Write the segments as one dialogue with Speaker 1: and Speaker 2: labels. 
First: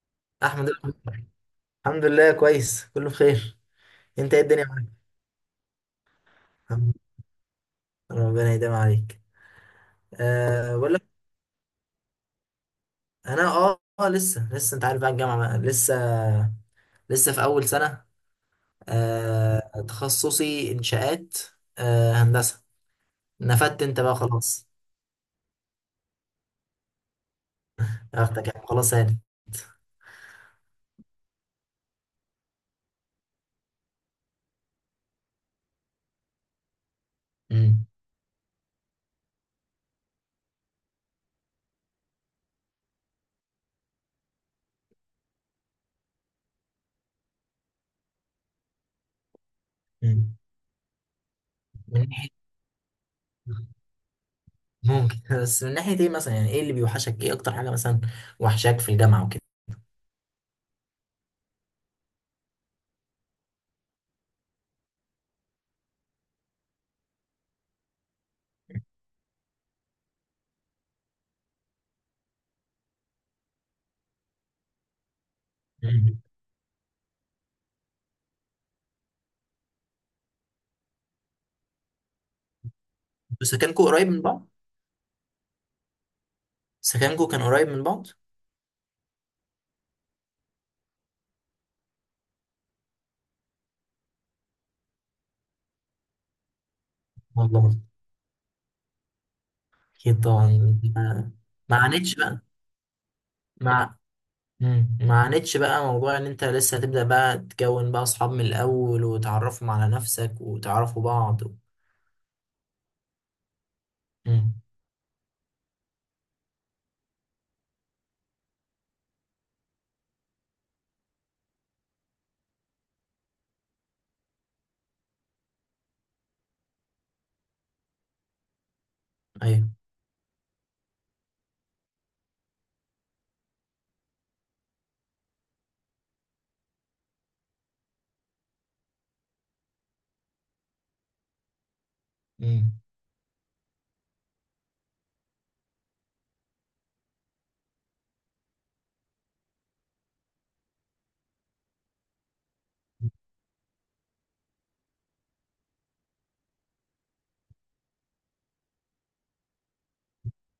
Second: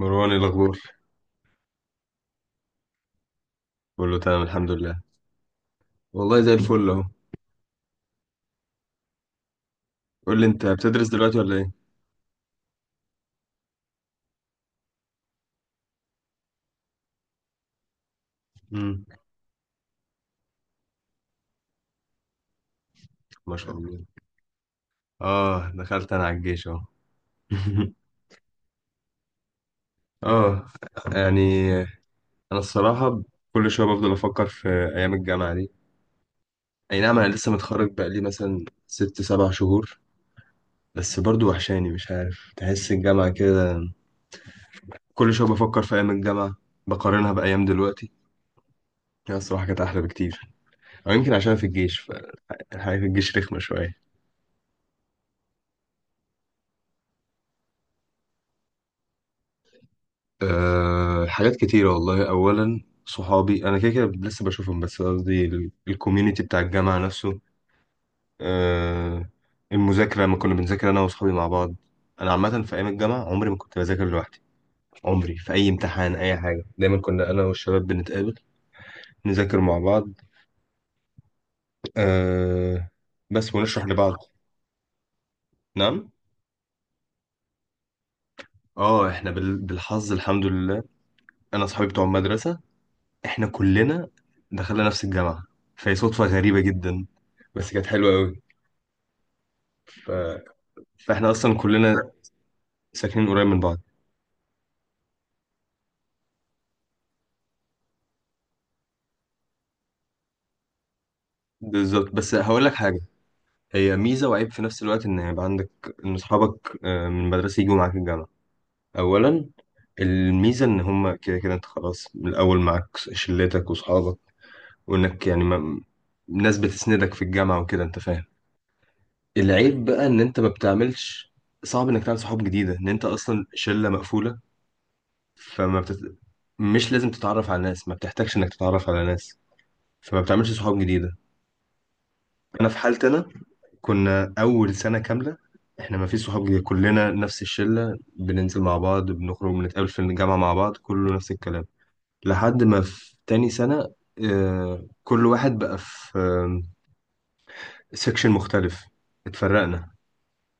Speaker 1: مروان، إيه
Speaker 2: احمد.
Speaker 1: الأخبار؟
Speaker 2: الحمد لله، كويس، كله بخير.
Speaker 1: بقول له،
Speaker 2: انت ايه
Speaker 1: تمام
Speaker 2: الدنيا
Speaker 1: الحمد
Speaker 2: معاك؟
Speaker 1: لله. والله زي الفل
Speaker 2: الحمد
Speaker 1: أهو.
Speaker 2: لله، ربنا يديم عليك.
Speaker 1: قول لي، أنت
Speaker 2: بقول لك.
Speaker 1: بتدرس دلوقتي ولا إيه؟
Speaker 2: انا لسه انت عارف بقى الجامعه بقى. لسه في اول سنه.
Speaker 1: مم.
Speaker 2: تخصصي انشاءات. هندسه.
Speaker 1: ما شاء
Speaker 2: نفدت انت
Speaker 1: الله.
Speaker 2: بقى خلاص.
Speaker 1: آه، دخلت أنا على الجيش أهو.
Speaker 2: اختك يعني خلاص هانت.
Speaker 1: آه، يعني أنا الصراحة، كل شوية بفضل أفكر في أيام الجامعة دي. أي نعم، أنا لسه
Speaker 2: مم.
Speaker 1: متخرج بقالي مثلا ست سبع شهور. بس برضو وحشاني، مش عارف، تحس الجامعة كده. كل شوية بفكر في أيام الجامعة، بقارنها بأيام دلوقتي. هي الصراحة كانت أحلى
Speaker 2: مم.
Speaker 1: بكتير. أو يمكن عشان في الجيش،
Speaker 2: من ناحيه.
Speaker 1: فالحياة في الجيش رخمة شوية.
Speaker 2: ممكن بس من ناحيه ايه مثلا، يعني ايه اللي بيوحشك، ايه اكتر حاجه مثلا وحشاك في الجامعه وكده؟
Speaker 1: أه، حاجات كتيرة والله. أولا، صحابي أنا كده كده لسه بشوفهم، بس قصدي الكوميونيتي بتاع الجامعة نفسه. أه، المذاكرة لما كنا بنذاكر أنا وصحابي مع بعض. أنا عامة في أيام الجامعة، عمري ما كنت بذاكر لوحدي. عمري في أي امتحان
Speaker 2: مم.
Speaker 1: أي حاجة، دايما كنا أنا والشباب بنتقابل، نذاكر مع بعض. أه، بس ونشرح
Speaker 2: سكنكو قريب
Speaker 1: لبعض.
Speaker 2: من بعض؟
Speaker 1: نعم.
Speaker 2: سكنكو كان قريب من بعض؟
Speaker 1: اه، احنا بالحظ الحمد لله، انا صحابي بتوع المدرسه احنا كلنا دخلنا نفس الجامعة. فهي صدفة غريبة جدا، بس
Speaker 2: والله.
Speaker 1: كانت حلوة قوي. ف...
Speaker 2: اكيد طبعا.
Speaker 1: فاحنا
Speaker 2: ما.
Speaker 1: اصلا
Speaker 2: ما
Speaker 1: كلنا
Speaker 2: عانيتش بقى.
Speaker 1: ساكنين قريب من بعض.
Speaker 2: ما. مم. ما عانيتش بقى موضوع ان انت لسه هتبدأ بقى تكون بقى اصحاب من الاول، وتعرفهم على نفسك، وتعرفوا بعض و...
Speaker 1: بالظبط، بس هقول لك حاجة، هي ميزة وعيب
Speaker 2: مم.
Speaker 1: في نفس الوقت، ان يبقى عندك، ان اصحابك من المدرسة يجوا معاك الجامعة. اولا، الميزة ان هما كده كده انت خلاص من الاول معاك شلتك واصحابك. وانك يعني ما... ناس بتسندك في الجامعة وكده، انت فاهم.
Speaker 2: ايوه.
Speaker 1: العيب بقى ان انت ما بتعملش صعب انك تعمل صحاب جديدة، ان انت اصلا شلة مقفولة. فما بتت... مش لازم تتعرف على ناس، ما بتحتاجش انك تتعرف على ناس، فما بتعملش صحاب جديده. انا
Speaker 2: مم.
Speaker 1: في حالتي انا، كنا اول سنه كامله احنا ما فيش صحاب جديده، كلنا نفس الشله بننزل مع بعض بنخرج بنتقابل في الجامعه مع بعض كله نفس الكلام. لحد ما في تاني سنه، كل واحد بقى في سكشن مختلف. اتفرقنا.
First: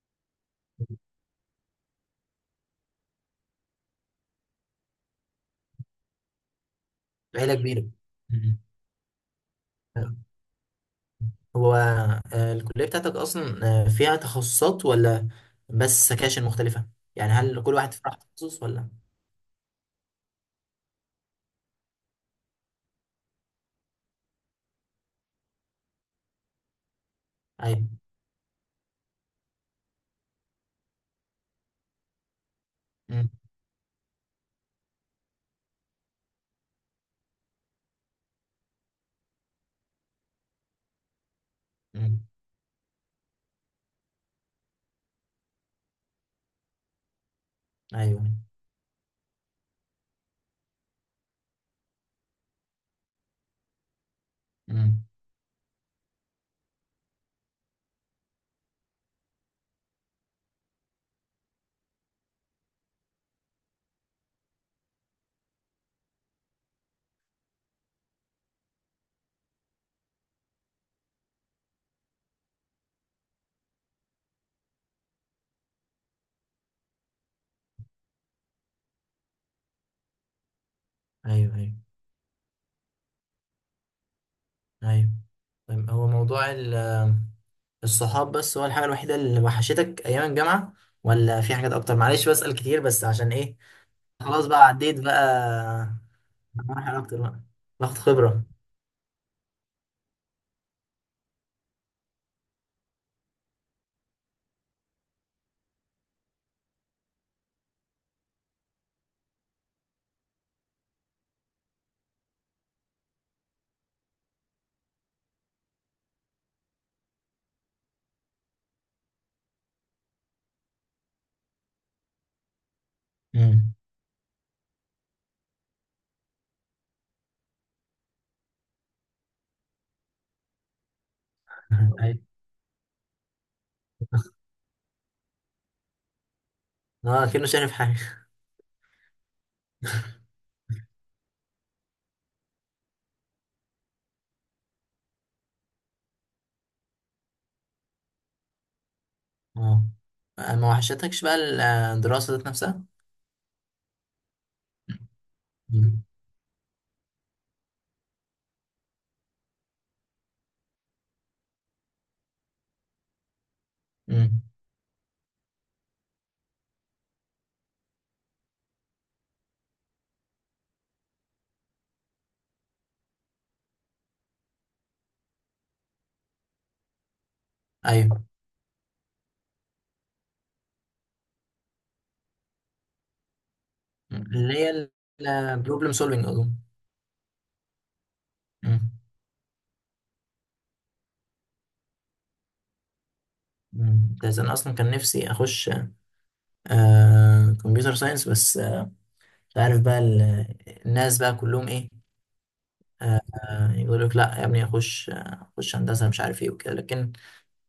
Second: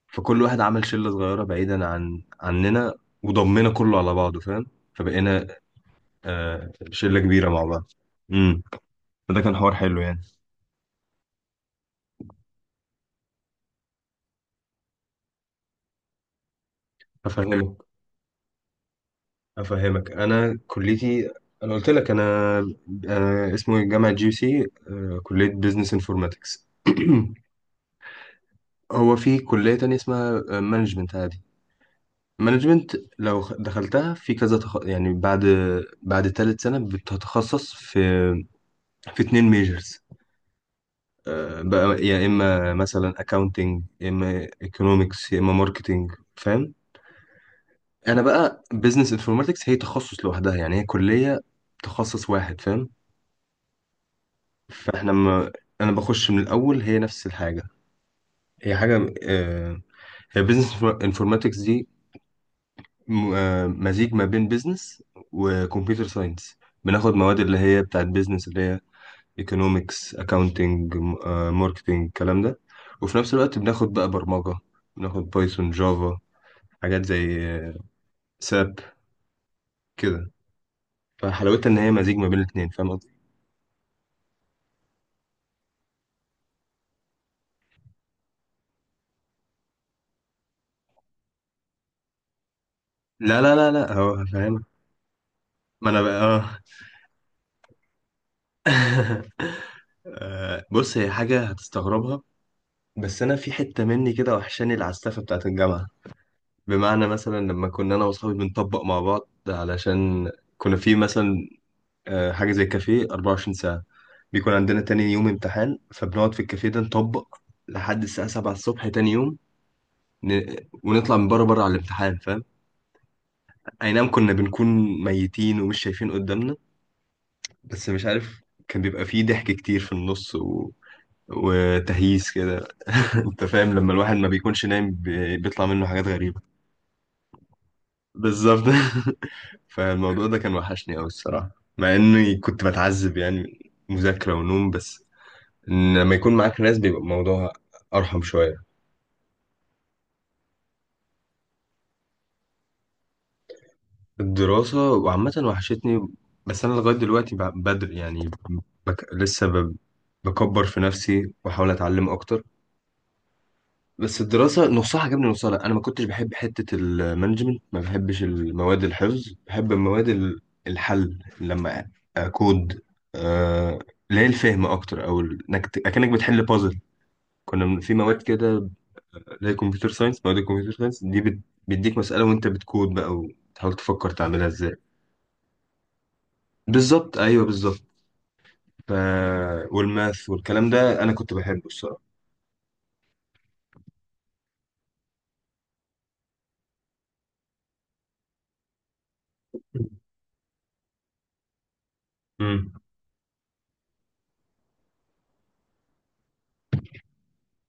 Speaker 1: فكل واحد عمل شله صغيره بعيدا عننا، وضمنا كله على بعضه، فاهم. فبقينا شله كبيره
Speaker 2: عيلة
Speaker 1: مع بعض.
Speaker 2: كبيرة. مم.
Speaker 1: فده كان حوار حلو يعني.
Speaker 2: هو الكلية بتاعتك اصلا فيها تخصصات، ولا بس سكاشن مختلفة؟ يعني هل كل
Speaker 1: افهمك،
Speaker 2: واحد في راحة تخصص ولا؟
Speaker 1: افهمك. انا كليتي، انا قلت لك، انا اسمه إيه، جامعه جي سي، كليه بزنس انفورماتكس.
Speaker 2: ايوه.
Speaker 1: هو في كليه تانية اسمها مانجمنت عادي. مانجمنت
Speaker 2: مم.
Speaker 1: لو دخلتها في كذا يعني بعد تالت سنه بتتخصص في اتنين ميجرز بقى،
Speaker 2: مم.
Speaker 1: يا اما مثلا اكاونتنج، يا اما ايكونومكس، يا اما ماركتنج، فاهم. انا
Speaker 2: ايوه.
Speaker 1: بقى بزنس انفورماتكس هي تخصص لوحدها، يعني هي كليه تخصص واحد، فاهم.
Speaker 2: مم.
Speaker 1: فاحنا ما انا بخش من الاول هي نفس الحاجه، هي حاجه، هي بزنس انفورماتكس دي مزيج ما بين بزنس وكمبيوتر ساينس. بناخد مواد اللي هي بتاعت بزنس اللي هي ايكونومكس، اكاونتنج، ماركتنج، الكلام ده. وفي نفس الوقت بناخد بقى برمجه، بناخد بايثون، جافا، حاجات زي ساب كده.
Speaker 2: ايوه
Speaker 1: فحلاوتها
Speaker 2: ايوه.
Speaker 1: ان هي مزيج ما بين الاتنين، فاهم قصدي.
Speaker 2: ايوه. طيب، هو موضوع الصحاب بس هو الحاجة الوحيدة اللي وحشتك أيام الجامعة، ولا في حاجات أكتر؟ معلش بسأل كتير بس عشان
Speaker 1: لا، لا،
Speaker 2: إيه.
Speaker 1: لا، لا، هو
Speaker 2: خلاص
Speaker 1: فاهم.
Speaker 2: بقى، عديت
Speaker 1: ما
Speaker 2: بقى
Speaker 1: انا بقى
Speaker 2: مراحل أكتر، بقى باخد خبرة.
Speaker 1: بص، هي حاجة هتستغربها. بس انا في حتة مني كده وحشاني العسافة بتاعت الجامعة. بمعنى مثلا لما كنا انا واصحابي بنطبق مع بعض علشان كنا في مثلا حاجة زي كافيه 24 ساعة، بيكون عندنا تاني يوم امتحان، فبنقعد في الكافيه ده نطبق لحد الساعة 7 الصبح تاني يوم. ن... ونطلع من بره بره على الامتحان، فاهم.
Speaker 2: امم.
Speaker 1: اي نعم، كنا بنكون ميتين ومش شايفين قدامنا. بس مش عارف، كان بيبقى فيه ضحك كتير في النص
Speaker 2: أيوة.
Speaker 1: وتهييس كده. انت فاهم، لما الواحد ما بيكونش نايم بيطلع منه حاجات غريبة.
Speaker 2: أه، أكنه شايف حاجة.
Speaker 1: بالظبط. فالموضوع ده كان وحشني أوي الصراحة، مع إني كنت بتعذب يعني من مذاكرة ونوم بس. إن لما يكون معاك ناس بيبقى الموضوع أرحم شوية.
Speaker 2: أه، ما وحشتكش بقى الدراسة ذات نفسها؟
Speaker 1: الدراسة وعامة
Speaker 2: امم.
Speaker 1: وحشتني. بس أنا لغاية دلوقتي بدري يعني، بك... لسه ب... بكبر في نفسي وأحاول أتعلم أكتر. بس
Speaker 2: امم،
Speaker 1: الدراسة نصها عجبني نصها لا، أنا ما كنتش بحب حتة المانجمنت، ما بحبش المواد الحفظ، بحب المواد الحل لما أكود، آه، اللي هي الفهم أكتر، أو أكنك بتحل بازل. كنا في مواد
Speaker 2: أيوة.
Speaker 1: كده اللي هي كمبيوتر ساينس. مواد الكمبيوتر ساينس دي بيديك مسألة، وأنت بتكود بقى وتحاول تفكر تعملها
Speaker 2: اللي
Speaker 1: إزاي.
Speaker 2: هي البروبلم سولفينج أظن.
Speaker 1: بالظبط، أيوه بالظبط.
Speaker 2: امم.
Speaker 1: ف... والماث والكلام ده أنا كنت بحبه الصراحة.
Speaker 2: امم. بس أنا أصلا كان نفسي أخش كمبيوتر ساينس، بس مش عارف بقى الناس بقى كلهم إيه.
Speaker 1: امم
Speaker 2: آه، يقول لك لا يا ابني، اخش هندسه، مش عارف ايه وكده، لكن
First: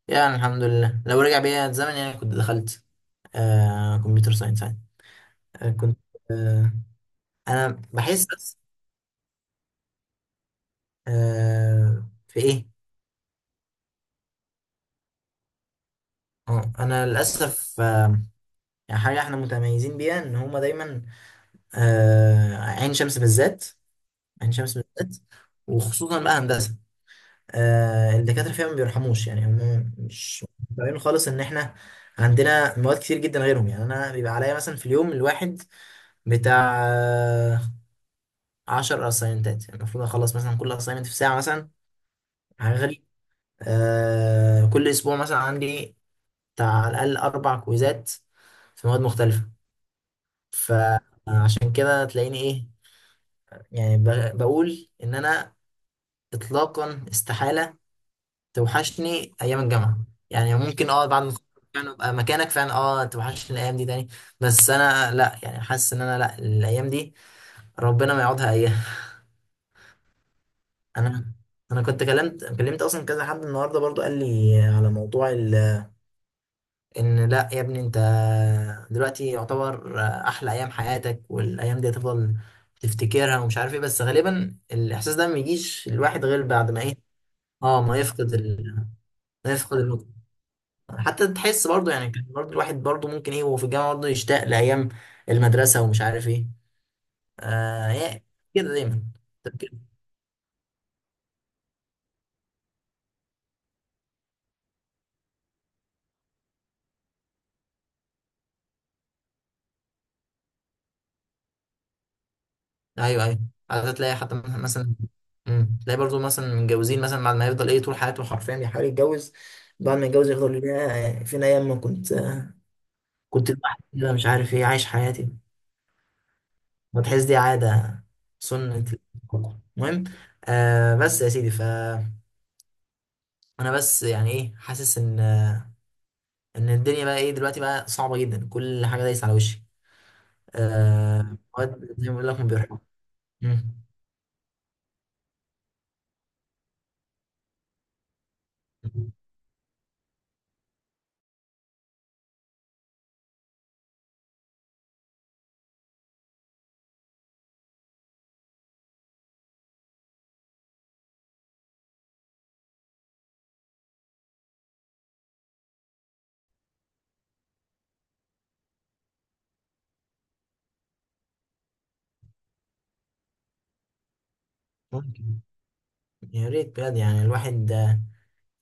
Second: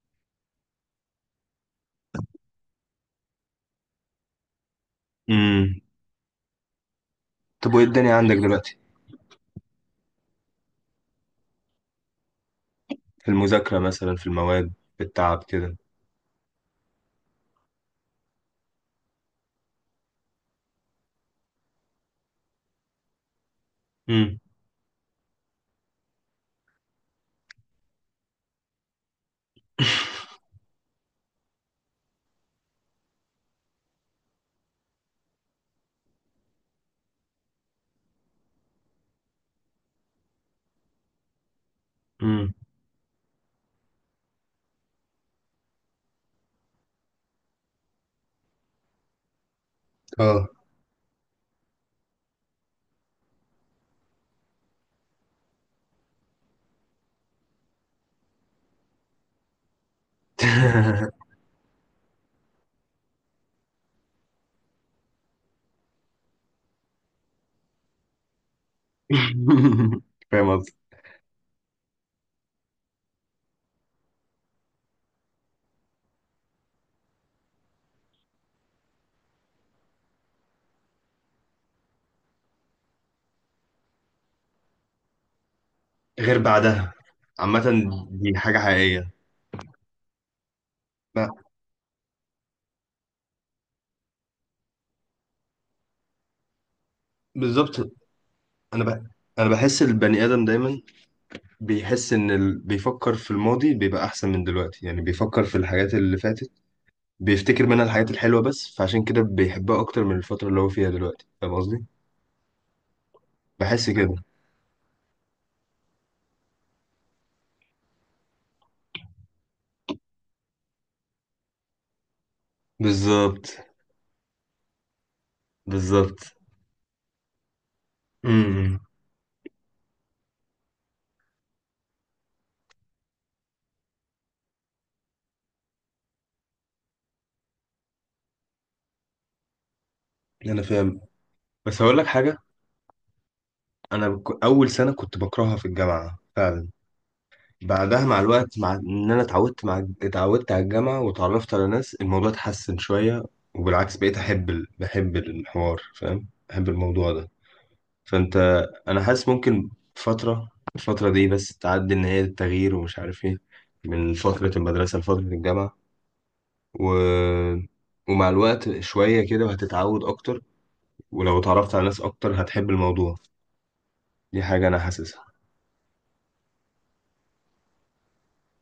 Speaker 2: يعني الحمد لله، لو رجع بيا الزمن يعني كنت دخلت كمبيوتر ساينس يعني. آه
Speaker 1: امم
Speaker 2: كنت آه
Speaker 1: طب،
Speaker 2: انا
Speaker 1: وإيه الدنيا
Speaker 2: بحس
Speaker 1: عندك
Speaker 2: بس
Speaker 1: دلوقتي؟
Speaker 2: في ايه.
Speaker 1: في المذاكرة مثلا، في المواد، في التعب كده.
Speaker 2: انا للاسف يعني حاجه احنا متميزين بيها ان هما دايما، عين شمس بالذات.
Speaker 1: امم
Speaker 2: عين شمس بالذات، وخصوصا بقى هندسه، الدكاترة فيها ما بيرحموش. يعني هم مش فاهمين خالص ان احنا عندنا مواد كتير جدا غيرهم. يعني انا بيبقى عليا مثلا في اليوم الواحد بتاع 10 اساينتات، يعني المفروض اخلص مثلا كل اساينمنت في ساعة مثلا.
Speaker 1: امم
Speaker 2: حاجة غريبة. كل اسبوع مثلا عندي بتاع على الاقل اربع كويزات في مواد مختلفة.
Speaker 1: اه
Speaker 2: فعشان كده تلاقيني ايه، يعني بقول ان انا اطلاقا استحالة توحشني ايام الجامعه. يعني ممكن بعد ما أتخرج فعلا ابقى مكانك، فعلا توحشني الايام دي تاني. بس انا لا، يعني حاسس ان انا لا، الايام دي ربنا ما يقعدها اياها.
Speaker 1: فاهم قصدي.
Speaker 2: انا انا كنت كلمت اصلا كذا حد النهارده برضو، قال لي على موضوع. ان لا يا ابني انت دلوقتي يعتبر احلى ايام حياتك، والايام دي هتفضل تفتكرها، ومش عارف ايه، بس غالبا الاحساس ده ما يجيش الواحد
Speaker 1: غير
Speaker 2: غير بعد ما
Speaker 1: بعدها،
Speaker 2: ايه.
Speaker 1: عامة.
Speaker 2: اه،
Speaker 1: دي حاجة حقيقية.
Speaker 2: ما يفقد، حتى
Speaker 1: ب-
Speaker 2: تحس برضه يعني كان برضه الواحد برضه ممكن ايه، وهو في الجامعة برضه يشتاق لأيام المدرسة، ومش عارف ايه. آه،
Speaker 1: بالظبط.
Speaker 2: هي كده
Speaker 1: أنا
Speaker 2: دايما
Speaker 1: ب... أنا
Speaker 2: تفكير.
Speaker 1: بحس البني آدم دايما بيحس بيفكر في الماضي بيبقى أحسن من دلوقتي، يعني بيفكر في الحاجات اللي فاتت، بيفتكر منها الحاجات الحلوة بس، فعشان كده بيحبها أكتر من الفترة اللي هو فيها دلوقتي، فاهم قصدي؟
Speaker 2: ايوه ايوه.
Speaker 1: بحس
Speaker 2: عاده
Speaker 1: كده.
Speaker 2: تلاقي حتى مثلا. تلاقي برضه مثلا متجوزين مثلا، بعد ما يفضل ايه طول حياته حرفيا بيحاول يتجوز، بعد ما يتجوز يفضل يا فين ايام ما كنت
Speaker 1: بالظبط،
Speaker 2: لوحدي كده، مش عارف ايه، عايش حياتي.
Speaker 1: بالظبط.
Speaker 2: وتحس دي عادة.
Speaker 1: امم
Speaker 2: سنة الكوكو. المهم، آه، بس يا سيدي، فأنا بس يعني ايه، حاسس ان الدنيا بقى ايه دلوقتي، بقى صعبه جدا، كل حاجه دايسه على وشي.
Speaker 1: أنا فاهم،
Speaker 2: آه،
Speaker 1: بس
Speaker 2: مواد
Speaker 1: هقول لك
Speaker 2: زي ما بقول
Speaker 1: حاجة.
Speaker 2: لك، ما بيرحم. مم.
Speaker 1: اول سنه كنت بكرهها في الجامعه فعلا. بعدها مع الوقت، مع ان انا اتعودت على الجامعه وتعرفت على ناس، الموضوع اتحسن شويه. وبالعكس بقيت احب بحب الحوار، فاهم، بحب الموضوع ده. فانت انا حاسس ممكن، فتره الفتره دي بس تعدي، ان هي التغيير ومش عارف ايه، من فتره المدرسه لفتره الجامعه، و... ومع الوقت شويه كده وهتتعود اكتر. ولو اتعرفت على ناس اكتر هتحب الموضوع. دي حاجه انا حاسسها.
Speaker 2: ممكن. يا ريت بجد، يعني الواحد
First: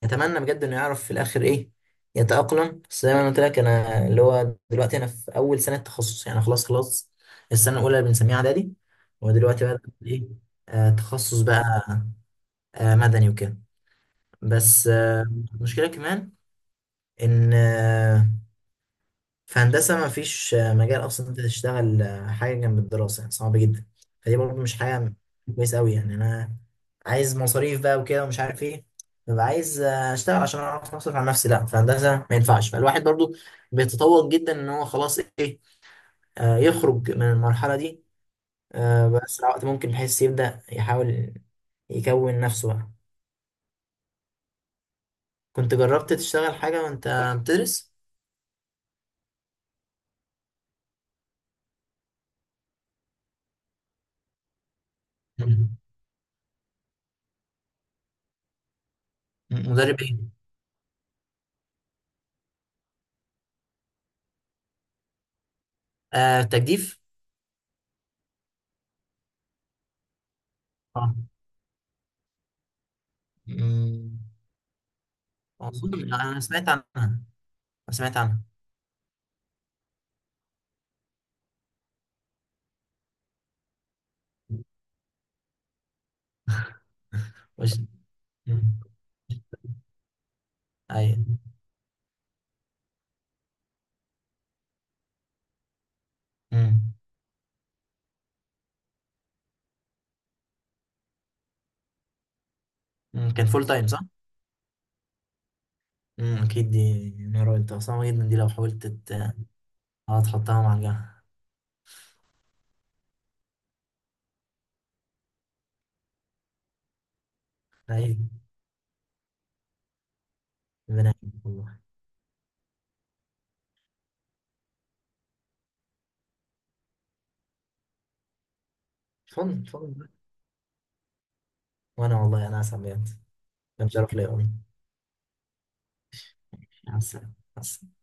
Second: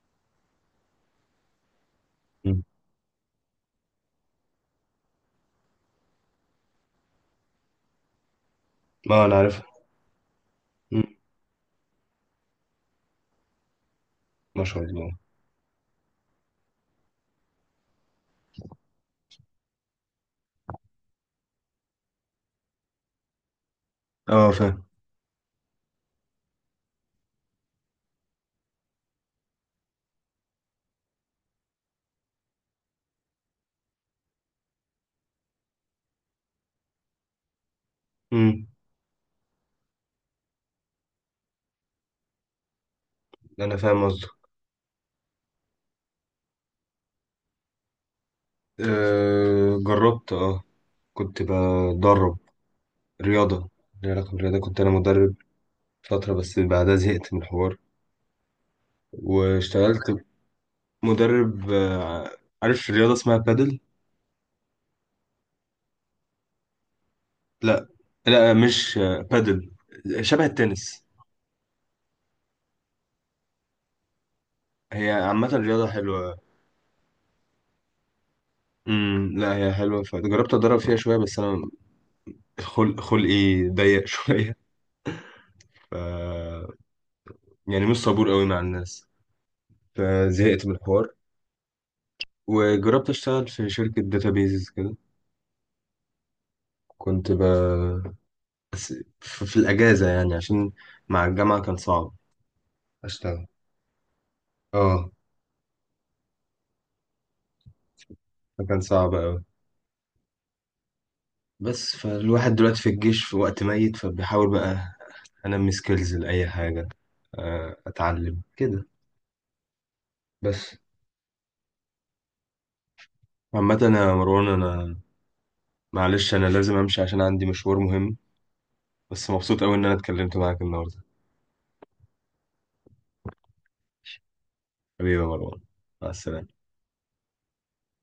Speaker 2: يتمنى بجد انه يعرف في الاخر ايه
Speaker 1: مم.
Speaker 2: يتأقلم. بس زي ما انا قلت لك، انا اللي هو دلوقتي انا في اول سنه تخصص، يعني خلاص خلاص. السنه الاولى اللي بنسميها اعدادي.
Speaker 1: ما انا عارف.
Speaker 2: ودلوقتي بقى ايه، تخصص بقى مدني وكده،
Speaker 1: ما شاء
Speaker 2: بس
Speaker 1: الله.
Speaker 2: آه المشكله كمان ان في هندسة ما فيش مجال أصلا أنت تشتغل حاجة جنب الدراسة، يعني صعب جدا. فدي
Speaker 1: اه،
Speaker 2: برضه مش
Speaker 1: فاهم.
Speaker 2: حاجة كويسة أوي، يعني أنا عايز مصاريف بقى وكده، ومش عارف إيه، ببقى عايز أشتغل عشان أعرف أصرف على نفسي. لأ، في هندسة ما ينفعش، فالواحد برضه بيتطور جدا، إن هو خلاص إيه، يخرج من المرحلة دي
Speaker 1: امم
Speaker 2: بأسرع وقت ممكن، بحيث يبدأ يحاول يكون نفسه بقى.
Speaker 1: انا فاهم قصدك.
Speaker 2: كنت جربت تشتغل حاجة وأنت بتدرس؟
Speaker 1: أه، جربت. اه كنت بدرب رياضه، ليها علاقه بالرياضه، كنت انا مدرب
Speaker 2: مم.
Speaker 1: فتره، بس بعدها زهقت من الحوار،
Speaker 2: مدرب
Speaker 1: واشتغلت.
Speaker 2: إيه؟
Speaker 1: مدرب عارف رياضه اسمها بادل.
Speaker 2: تجديف؟
Speaker 1: لا، لا، مش بادل شبه التنس.
Speaker 2: اه. مم.
Speaker 1: هي عامه رياضه
Speaker 2: أظن
Speaker 1: حلوه.
Speaker 2: أنا سمعت عنها، أنا سمعت عنها.
Speaker 1: لا هي حلوه، فجربت اتدرب فيها شويه، بس انا خلقي ضيق شويه. ف
Speaker 2: بس.
Speaker 1: يعني مش صبور قوي مع
Speaker 2: مم.
Speaker 1: الناس. فزهقت من الحوار.
Speaker 2: أيوة.
Speaker 1: وجربت اشتغل في شركة داتابيز كده.
Speaker 2: مم.
Speaker 1: كنت ب... بس في الأجازة يعني عشان مع الجامعة كان صعب
Speaker 2: مم. كان
Speaker 1: أشتغل.
Speaker 2: فول تايم صح؟
Speaker 1: اه،
Speaker 2: مم. أكيد دي نهار قلت صعبة جدا، دي لو
Speaker 1: فكان
Speaker 2: حاولت
Speaker 1: صعب أوي.
Speaker 2: تحطها مع الجامعة.
Speaker 1: بس فالواحد دلوقتي في الجيش في وقت ميت، فبيحاول بقى أنمي سكيلز لأي حاجة،
Speaker 2: أيوة.
Speaker 1: أتعلم كده بس.
Speaker 2: ربنا يعينك والله.
Speaker 1: عامة يا مروان، أنا، معلش، أنا لازم أمشي عشان عندي مشوار مهم. بس مبسوط
Speaker 2: فن
Speaker 1: أوي إن أنا
Speaker 2: فن.
Speaker 1: اتكلمت معاك النهاردة.
Speaker 2: وأنا والله، أنا أسعد بجد. كان شرف ليا والله.
Speaker 1: حبيبي يا مروان، مع السلامة.
Speaker 2: مع السلامة. مع السلامة.